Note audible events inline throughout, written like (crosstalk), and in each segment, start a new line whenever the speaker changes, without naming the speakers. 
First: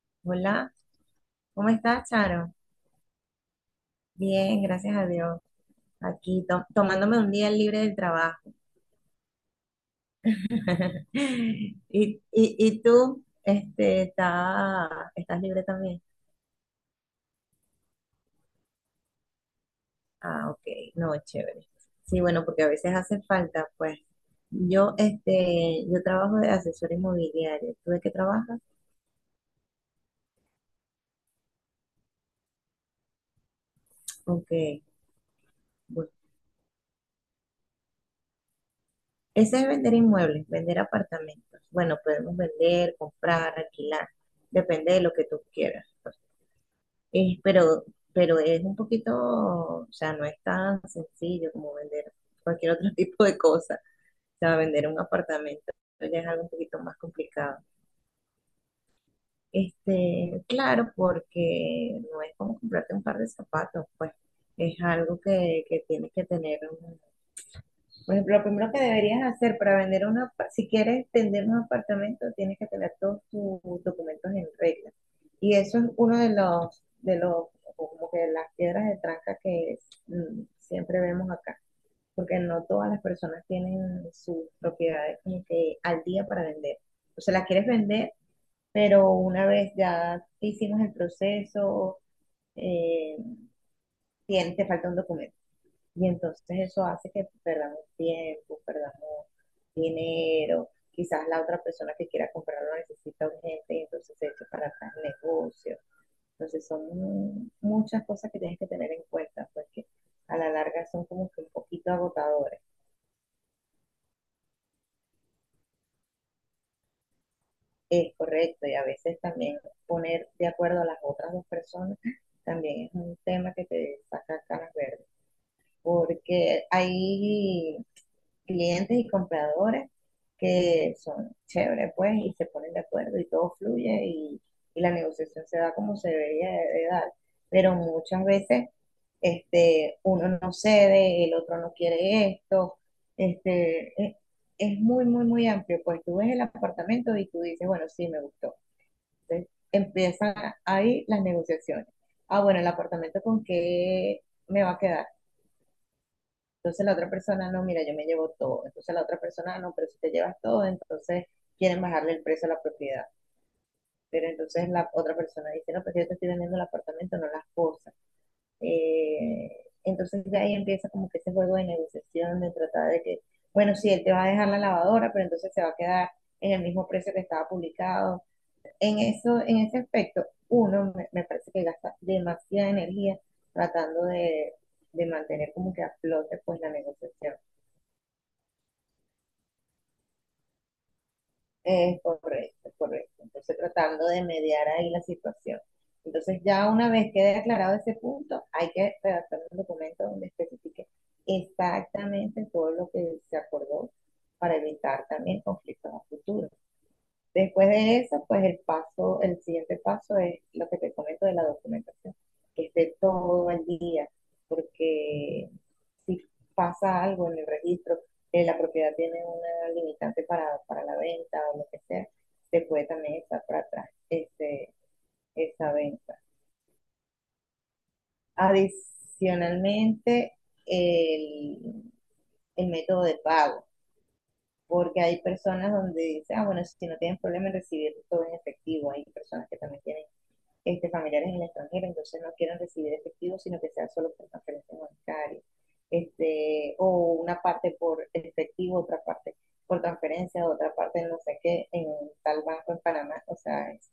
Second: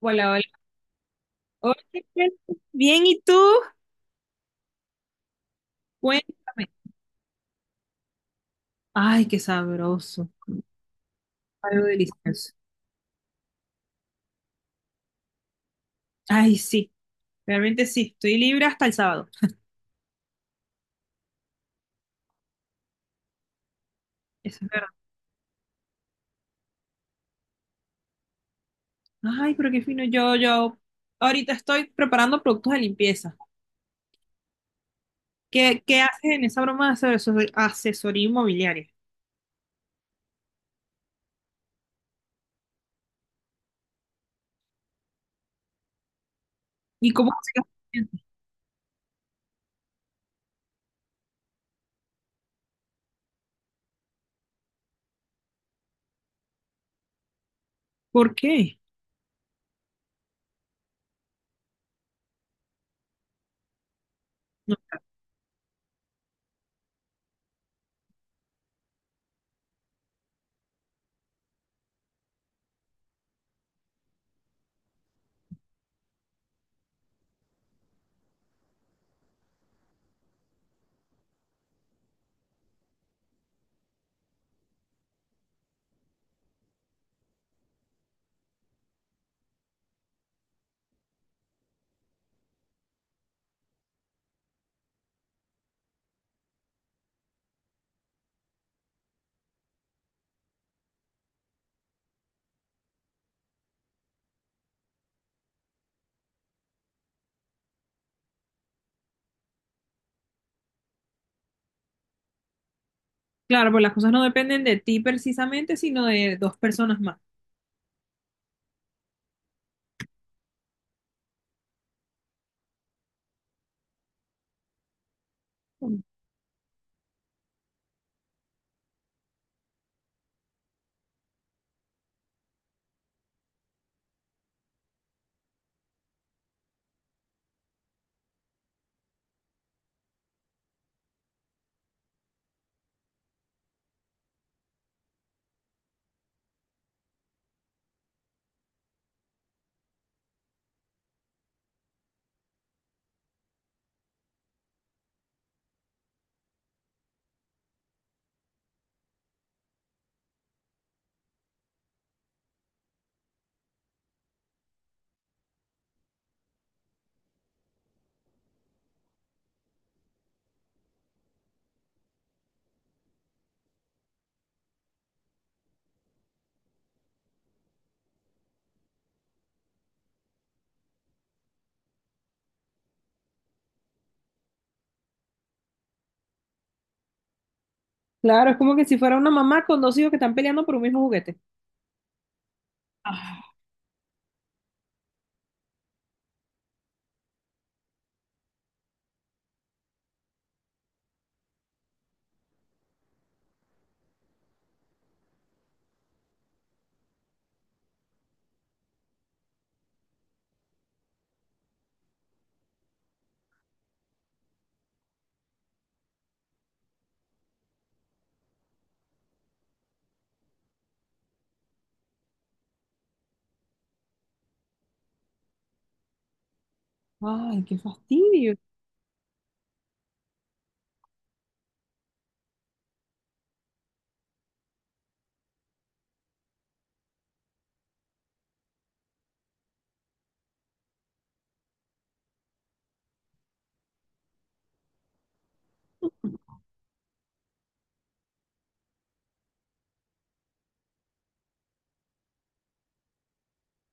Hola, hola.
Hola, ¿cómo
Hola,
estás, Charo?
Crespo. Bien, ¿y tú?
Bien, gracias a Dios. Aquí
Cuéntame.
tomándome un día libre del trabajo.
Ay, qué sabroso.
(laughs) ¿Y,
Algo
y,
delicioso.
y tú, estás libre también?
Ay, sí, realmente sí. Estoy libre hasta el sábado.
Ah, ok, no, chévere. Sí, bueno, porque a veces hace falta, pues.
Eso es verdad.
Yo trabajo de asesor inmobiliario. ¿Tú de qué trabajas?
Ay, pero qué fino. Yo ahorita estoy preparando productos de limpieza.
Ok,
¿Qué
bueno.
haces en esa broma de asesoría inmobiliaria?
Ese es vender inmuebles, vender apartamentos. Bueno, podemos vender, comprar, alquilar, depende de lo que tú quieras, pues.
¿Y cómo
Es,
consigues
pero,
clientes?
pero es un poquito, o sea, no es tan sencillo como vender cualquier otro (laughs) tipo de cosa. O sea, vender un apartamento ya es algo un poquito más complicado.
¿Por qué?
Claro, porque no es como comprarte un par de zapatos, pues
No.
es algo que tienes que tener, por ejemplo, lo primero que deberías hacer para vender si quieres vender un apartamento, tienes que tener todos tus documentos en regla. Y eso es uno de los, como que las piedras de tranca que siempre vemos acá, porque no todas las personas tienen sus propiedades como que al día para vender. O sea, las quieres vender, pero una vez ya hicimos el proceso, eh, te falta un documento. Y entonces eso hace que perdamos tiempo, perdamos dinero. Quizás la otra persona que quiera comprarlo necesita urgente y entonces se echa para atrás el negocio. Entonces son muchas cosas que tienes que tener en cuenta porque a la larga son como que un poquito agotadores.
Claro, pues las cosas no dependen de ti precisamente, sino de dos personas más.
Es correcto y a veces también poner de acuerdo a las otras dos personas también es un tema que te saca canas verdes porque hay clientes y compradores que son chéveres, pues, y se ponen de acuerdo y todo fluye y la negociación se da como se debería de dar. Pero muchas veces uno no cede, el otro no quiere esto, este, es, es muy, muy, muy amplio. Pues tú ves el apartamento y tú dices, bueno, sí, me gustó. Entonces empiezan ahí las negociaciones. Ah, bueno, el apartamento con qué me va a quedar. Entonces la otra persona, no, mira, yo me llevo todo. Entonces la otra persona, no, pero si te llevas todo, entonces quieren bajarle el precio a la propiedad. Pero entonces la otra persona dice, no, pues yo te estoy vendiendo el apartamento, no las cosas. Eh, entonces de ahí empieza como que ese juego de negociación, de tratar de que, bueno, sí, él te va a dejar la lavadora, pero entonces se va a quedar en el mismo precio que estaba publicado. En eso, en ese aspecto, uno me parece que gasta demasiada energía tratando de mantener como que a flote pues la negociación.
Claro, es como que si fuera una mamá con dos hijos que están peleando por un mismo juguete.
Es correcto, es correcto. Entonces tratando de mediar ahí la situación. Entonces ya una vez quede aclarado ese punto, hay que redactar un documento donde especifique exactamente todo lo que se acordó para evitar también conflictos a futuro. Después de eso, pues el paso, el siguiente paso es lo que te comento de la documentación, que esté todo al día, porque si pasa algo en el registro, la propiedad tiene una limitante para, la venta o lo que sea, se puede también estar para atrás esa venta.
Ay, qué fastidio.
Adicionalmente, el, el método de pago porque hay personas donde dicen, ah, bueno, si no tienen problema en recibir todo en efectivo, hay personas que también tienen familiares en el extranjero, entonces no quieran recibir efectivo, sino que sea solo por transferencia bancaria, o una parte por efectivo, otra parte por transferencia, otra parte no sé qué, en tal banco en Panamá, o sea, es,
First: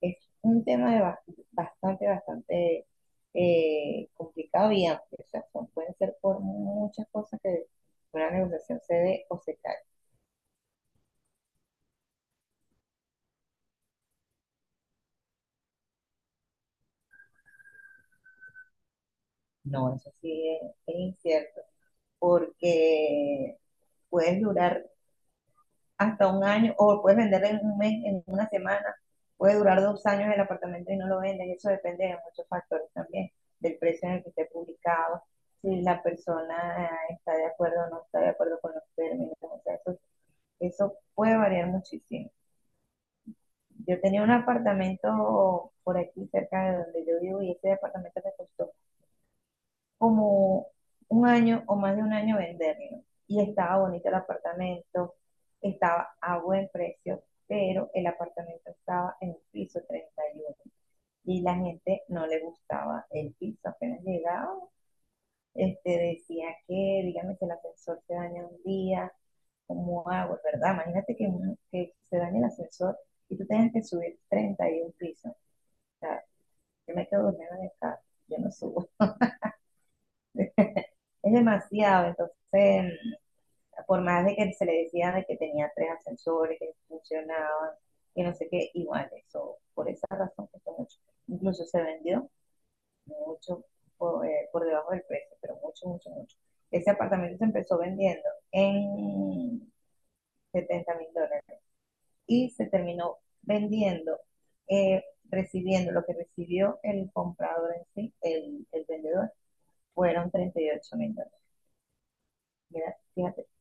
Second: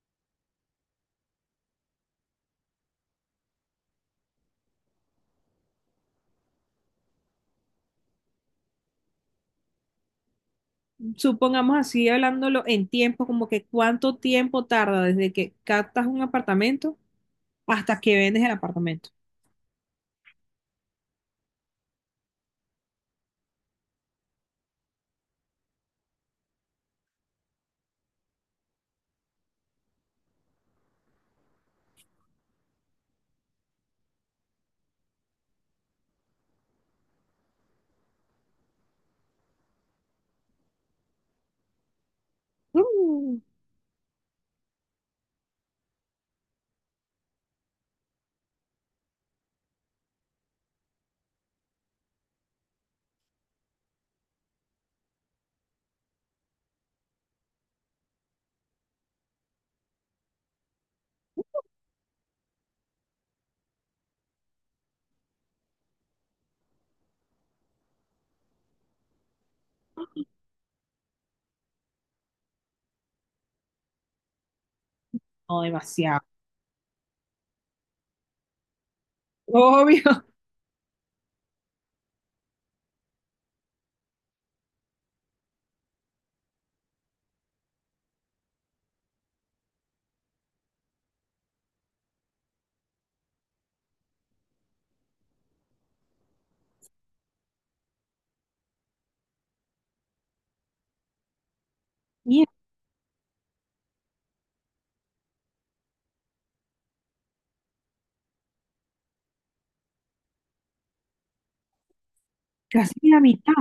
es un tema bastante complicado y amplio, o sea, pueden ser por muchas cosas que una negociación se dé o se cae.
Supongamos así, hablándolo en tiempo, como que cuánto tiempo tarda desde que captas un apartamento hasta que vendes el apartamento.
No, eso sí es incierto, porque puedes durar hasta un año, o puedes venderlo en un mes, en una semana, puede durar 2 años el apartamento y no lo vendes, eso depende de muchos factores también, del precio en el que esté publicado, si la persona está de acuerdo o no está de acuerdo con los términos, o sea, eso puede variar muchísimo.
Mm,
Yo tenía un apartamento por aquí cerca de donde yo vivo y ese apartamento me costó como un año o más de un año venderlo. Y estaba bonito el apartamento, estaba a buen precio, pero el apartamento estaba en el piso 31 y la gente no le gustaba el piso. Apenas llegaba, decía dígame que el ascensor se daña un día, ¿cómo hago? ¿Verdad? Imagínate que se dañe el ascensor y tú tengas que subir 31 pisos. O
no, demasiado.
sea, yo me quedo durmiendo en el carro, yo no subo.
Obvio. (laughs)
Es demasiado, entonces por más de que se le decía de que tenía tres ascensores, que funcionaban, que no sé qué, igual eso, por esa razón costó mucho. Incluso se vendió mucho por debajo del precio, pero mucho, mucho, mucho. Ese apartamento se empezó vendiendo en $70.000
Mier-
y se terminó vendiendo, eh, recibiendo lo que recibió el comprador en sí, el vendedor, fueron $38.000.
casi la
Fíjate,
mitad.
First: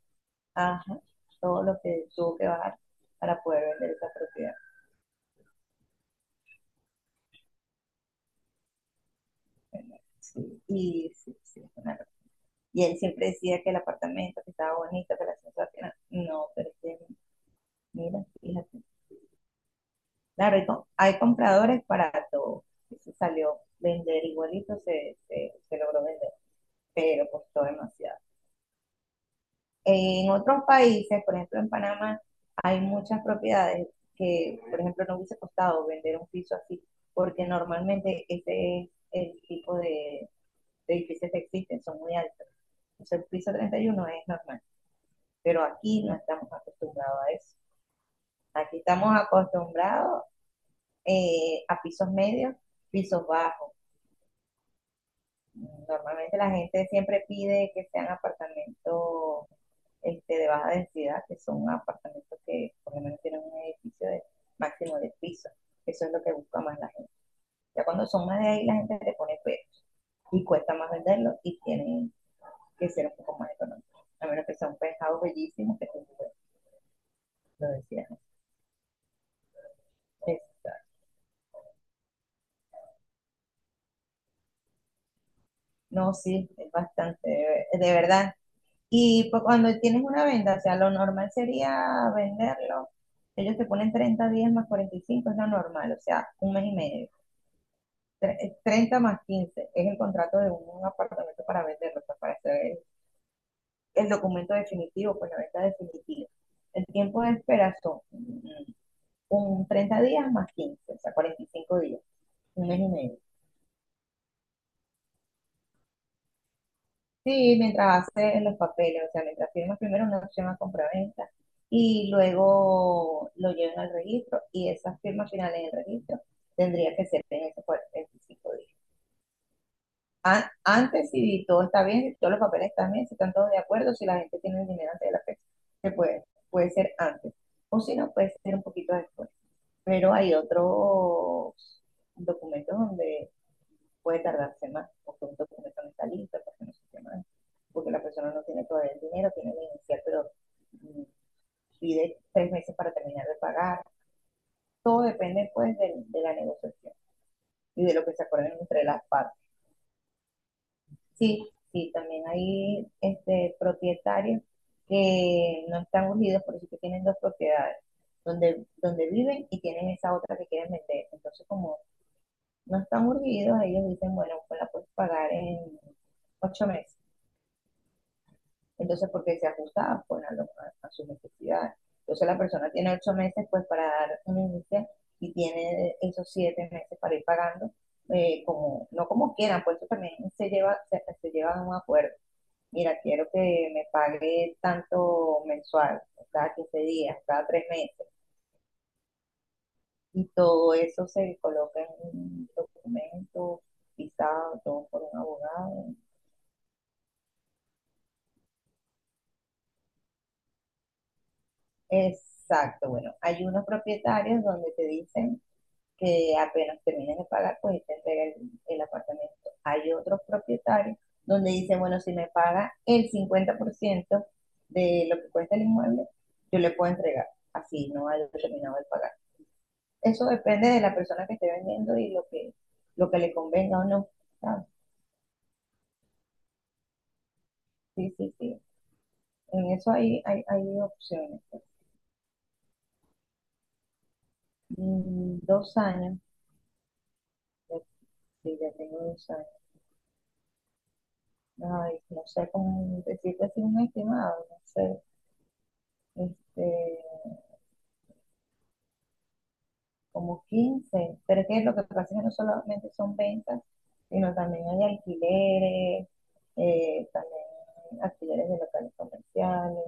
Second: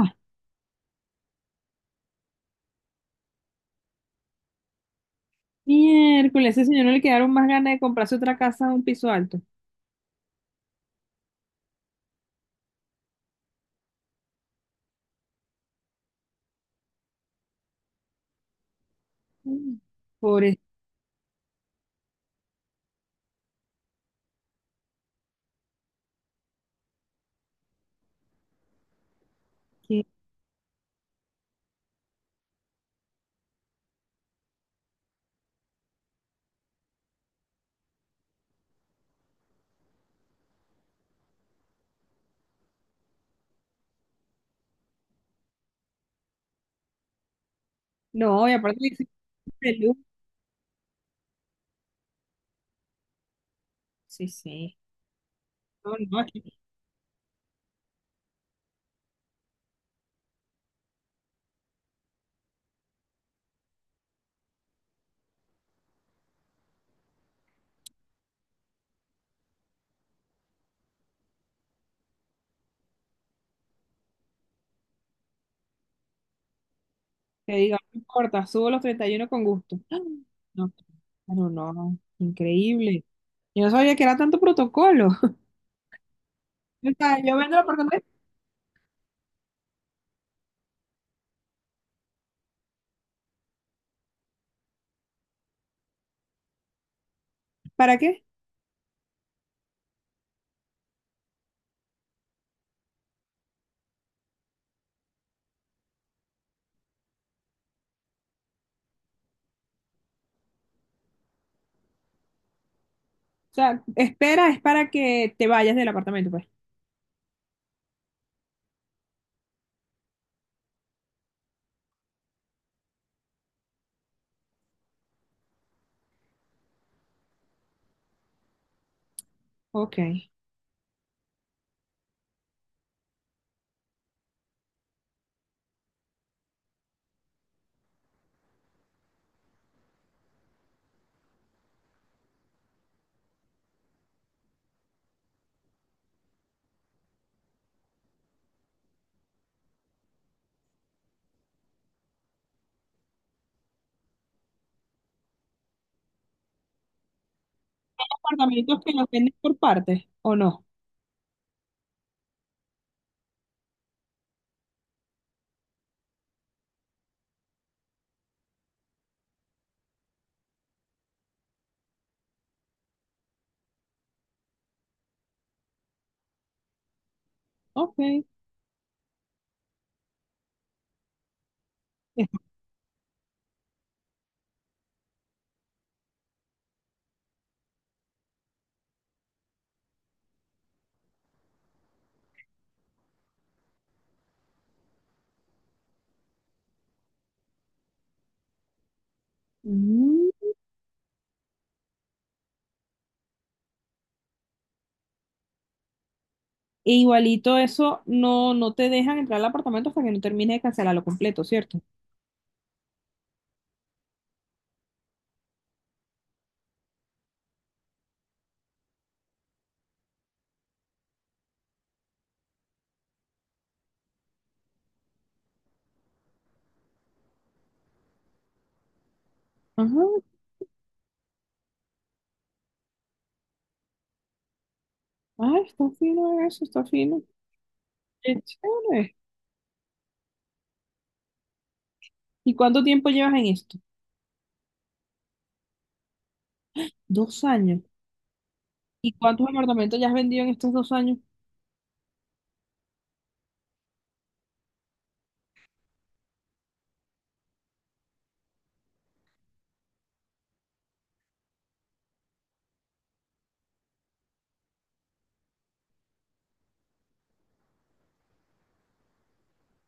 ajá, todo lo que tuvo que bajar para poder vender esa propiedad.
Miércoles, a ese señor no le quedaron más ganas de comprarse otra casa a un piso alto.
Bueno, sí, sí, sí, es una locura. Y él siempre decía que el apartamento que estaba bonito, que la sensación, no, pero es que, mira, fíjate.
Mm, por
Claro,
eso.
hay compradores para todo. Y se salió vender igualito, se logró vender, pero costó demasiado.
que-
En otros países, por ejemplo en Panamá, hay muchas propiedades que, por ejemplo, no hubiese costado vender un piso así, porque normalmente ese es el tipo de edificios que existen, son muy altos. Entonces el piso 31 es normal, pero aquí no estamos acostumbrados a eso.
No, y aparte
Aquí
dice,
estamos
de luz.
acostumbrados a pisos medios, pisos bajos.
Sí, sí. No, no.
Normalmente la gente siempre pide que sean apartamentos de baja densidad, que son apartamentos que por lo menos tienen un edificio de máximo de piso. Eso es lo que busca más la gente. Ya cuando son más de ahí, la gente le pone pesos y cuesta más venderlos y tienen que ser un poco más económicos. A menos que sean pescados bellísimos que
Que
lo
diga, no
decías.
importa, subo los 31 con gusto. ¡Ah! No, pero no, increíble. Yo no sabía que era tanto protocolo. (laughs)
No, sí, es
O sea,
bastante,
yo vendo el
de
apartamento,
verdad. Y pues cuando tienes una venta, o sea, lo normal sería venderlo. Ellos te ponen 30 días más 45, es lo normal, o sea, un mes y medio.
¿para qué?
30 más 15 es el contrato de un apartamento para venderlo, o sea, para hacer el documento definitivo, pues la venta definitiva. El tiempo de espera son un 30 días más 15, o sea, 45 días, un mes y medio.
O sea, espera es para que te vayas del apartamento, pues.
Sí, mientras hace los papeles, o sea, mientras firma primero una opción a compraventa y luego lo llevan al registro y esas firmas finales en el registro tendría que ser en esos 45 días.
Ok.
Antes, si todo está bien, si todos los papeles están bien, si están todos de acuerdo, si la gente tiene el dinero antes de la fecha, se puede, puede ser antes. O si no, puede ser un poquito después. Pero hay otros documentos donde puede tardar semanas, los productos que no están listos, porque no se semanas, porque la persona no tiene todavía el dinero, tiene que iniciar, pero mm, pide 3 meses para terminar de pagar. Todo depende pues de la negociación y de lo que se acuerden
¿Apartamentos
entre
que
las
los venden
partes.
por partes o no?
Sí, sí, también hay propietarios que no están unidos, por eso que tienen dos propiedades, donde viven y tienen esa otra que quieren vender. Entonces, como no están urgidos, ellos dicen, bueno, pues la puedes pagar en 8 meses.
Ok.
Entonces, porque se ajusta pues, a sus necesidades. Entonces, la persona tiene 8 meses pues, para dar un inicio y tiene esos 7 meses para ir pagando, no como quieran, pues eso también se lleva, se lleva a un acuerdo. Mira, quiero que me pague tanto mensual, cada 15 días, cada 3 meses, y
Mm.
todo eso se coloca en un documento pisado, todo por un abogado.
E igualito eso, no, no te dejan entrar al apartamento hasta que no termine de cancelarlo completo, ¿cierto?
Exacto, bueno, hay unos propietarios donde te dicen que apenas termines de pagar, pues te entrega el apartamento. Hay otros propietarios donde dicen, bueno, si me paga el 50% de lo que cuesta el inmueble, yo le puedo entregar, así no haya terminado de pagar.
Ajá.
Eso depende de la persona que esté vendiendo y lo que le convenga o no. ¿Sabes?
Ah, está fino eso, está fino.
Sí,
Qué
sí, sí.
chévere.
En eso hay opciones.
¿Y cuánto tiempo llevas en esto?
Dos años,
2 años.
sí, ya tengo
¿Y
dos
cuántos
años.
apartamentos ya has vendido en estos 2 años?
Ay, no sé cómo decirte así un estimado, no sé, este, como 15 pero es que lo que pasa es que no solamente son ventas, sino también hay alquileres, también alquileres de locales comerciales.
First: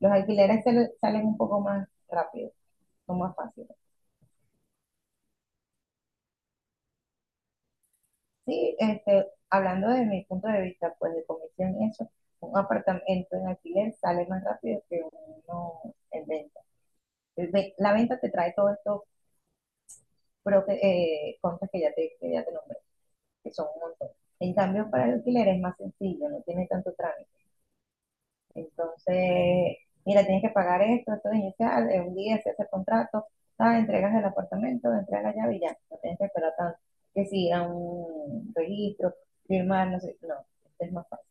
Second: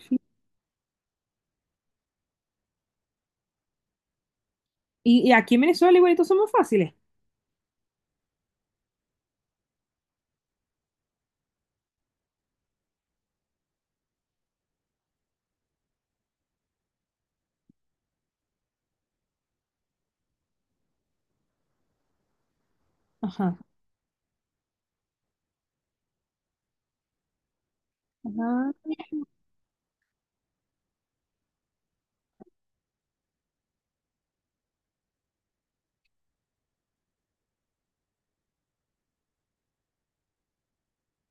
Los alquileres salen un poco más rápido, son más fáciles.
Y aquí en Venezuela igualitos somos fáciles.
Sí, hablando de mi punto de vista, pues de comisión eso, un apartamento en alquiler sale más rápido que uno en venta. La venta te trae todos estos contras que ya te nombré. Que
Ajá.
son un montón. En cambio, para el alquiler es más sencillo, no tiene tanto trámite.
Ajá.
Entonces, mira, tienes que pagar esto, esto de inicial, en un día se hace el contrato, tal, entregas el apartamento, entregas la llave y ya, no tienes que esperar tanto. Que si ir a un registro, firmar, no sé, no, este es más fácil.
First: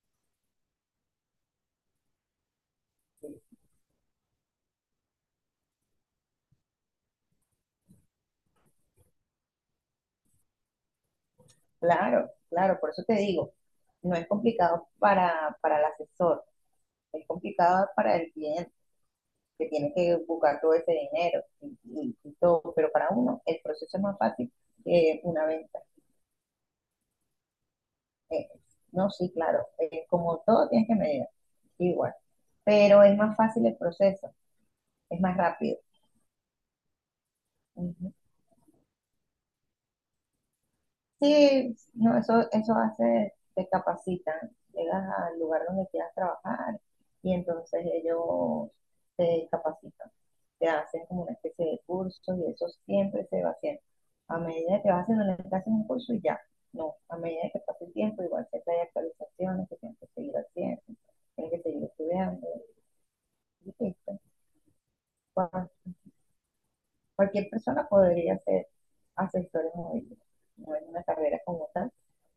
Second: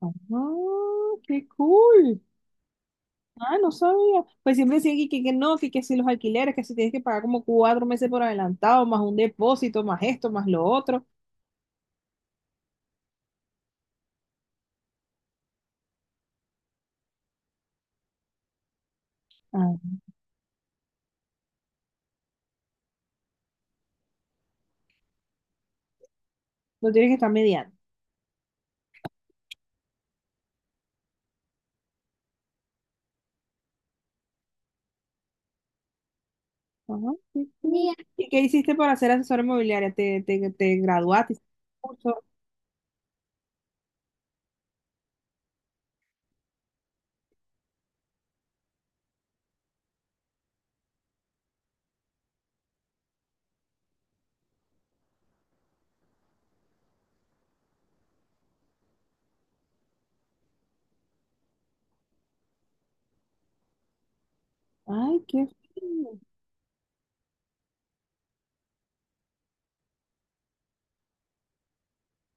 Ajá. Qué cool. Ah, no sabía. Pues siempre decían que no, que si los alquileres, que si tienes que pagar como 4 meses por adelantado, más un depósito, más esto, más lo otro.
Claro, claro, por eso te digo, no es complicado para, el asesor, es complicado para el cliente que
Ah,
tienes que buscar todo ese dinero y todo, pero para uno el proceso es más fácil que una venta.
lo tienes que estar mediando.
Eh, no, sí, claro, como todo tienes que medir, igual, pero es más fácil el proceso, es más rápido.
Ajá. Qué cool.
Ujú.
¿Y qué hiciste para ser asesora inmobiliaria? ¿Te graduaste? ¿Hiciste
Sí,
un
no,
curso?
eso hace, te capacitan, llegas al lugar donde quieras trabajar y entonces ellos te capacitan, te hacen como una especie de curso y eso siempre se va haciendo. A medida que vas haciendo, le hacen un curso y ya, no, a medida que pasa el tiempo, igual siempre hay actualizaciones que tienes que seguir haciendo, tienes que seguir estudiando, y listo.
Ay, qué fino.
Cualquier persona podría ser asesor inmobiliario, no es una carrera como tal,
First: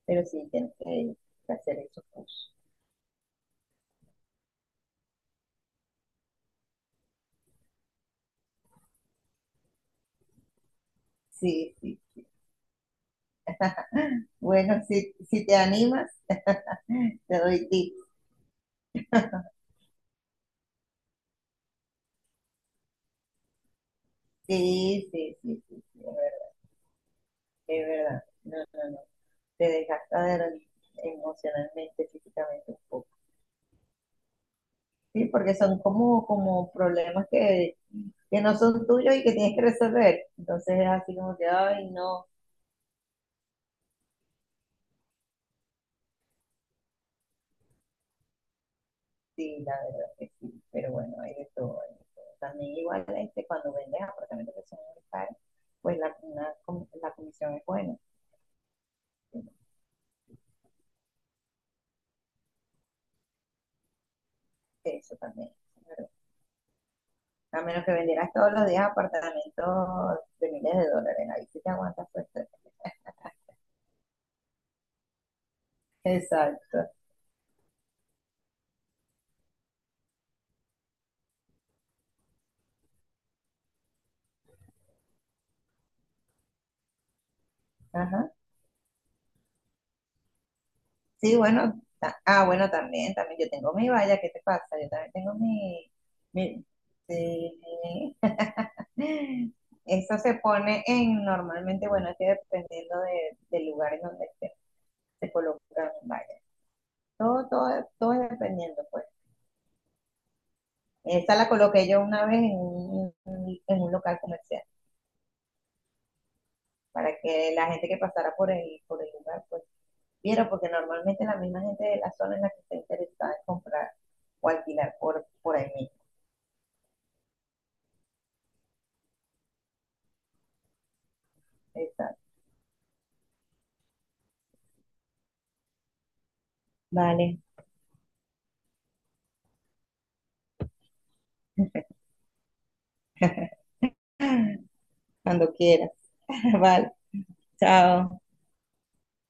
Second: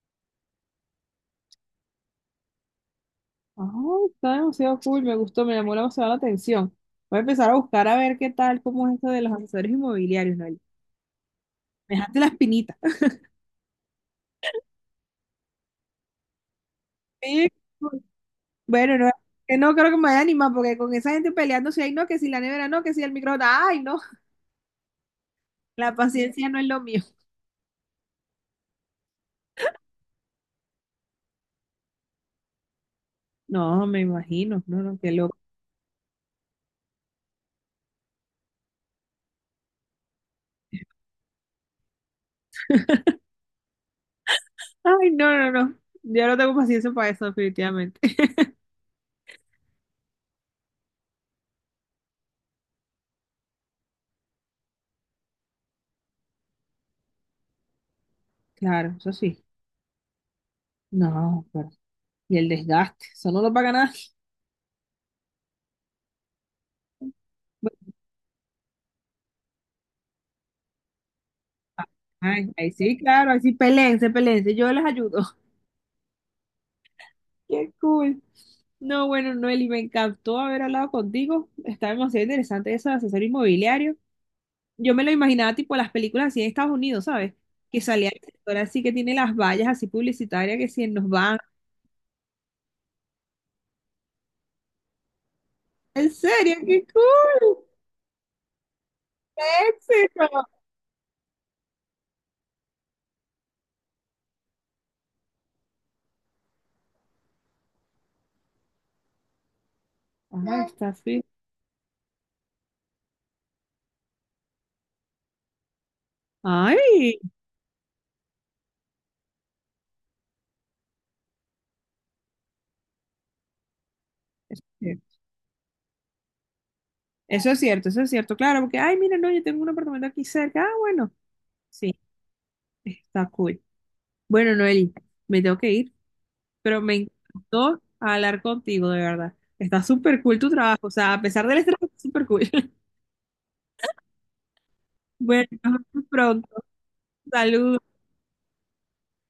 pero sí tienes que hacer esos cursos.
Ah, está demasiado cool, me gustó, me llamó demasiado la atención. Voy a empezar a buscar a ver qué tal, cómo es esto de los asesores inmobiliarios, Noel.
Sí,
Me
sí,
dejaste
sí.
la espinita.
Bueno, si te animas, te
Sí,
doy tips.
bueno, no, que no creo que me vaya a animar, porque con esa gente peleando, si hay no, que si la nevera no, que si el microondas, ay, no,
Sí, sí, sí, sí,
la
sí, es verdad,
paciencia no es lo mío.
es verdad. No, no, no. Te desgasta emocionalmente, físicamente un poco.
No, me imagino, no, no, qué
Sí,
loco.
porque son como problemas que no son tuyos y que tienes que resolver. Entonces es así como que, ay, no.
Ay, no, no, no, yo no tengo paciencia para eso, definitivamente. (laughs)
Sí, la verdad que sí, pero bueno, hay de todo. Hay de todo. También igual cuando vendes apartamentos que son muy caros, pues la comisión es buena.
Claro, eso sí. No, pero, y el desgaste, eso no lo paga nada.
Eso también. Claro. A menos que vendieras todos los días apartamentos de miles de dólares, ahí sí te aguantas pues.
Ay,
(laughs)
ahí sí, claro, ahí sí, peleense, peleense, yo les ayudo.
Exacto.
Qué cool. No, bueno, Noeli, me encantó haber hablado contigo. Está demasiado interesante eso de asesor inmobiliario. Yo me lo imaginaba tipo las películas así en Estados Unidos, ¿sabes? Que salía el
Ajá.
sector así que tiene las vallas así publicitarias que si nos
Sí,
van.
bueno, también, también yo tengo mi valla, ¿qué te pasa? Yo también tengo mi,
¿En serio?
mi,
¡Qué cool!
sí,
¡Qué
Eso se
éxito!
pone en, normalmente, bueno, es que dependiendo del lugar en donde se colocan vallas. Todo, todo, todo es dependiendo, pues.
Ah, está así.
Esa la coloqué yo una vez en un local comercial, para
¡Ay!
que la gente que pasara por el lugar, pues, viera, porque normalmente la misma gente de la zona en la que está interesada en comprar o alquilar por ahí mismo.
Eso es cierto, claro, porque, ay, mira, no, yo tengo un apartamento aquí cerca. Ah, bueno, sí,
Exacto.
está cool. Bueno, Noeli, me tengo que ir, pero me
Vale,
encantó hablar contigo, de verdad. Está súper cool tu trabajo, o sea, a pesar del estrés, está súper cool. (laughs)
(laughs)
Bueno,
cuando
nos
quieras.
vemos pronto.
(laughs) Vale,
Saludos.
chao.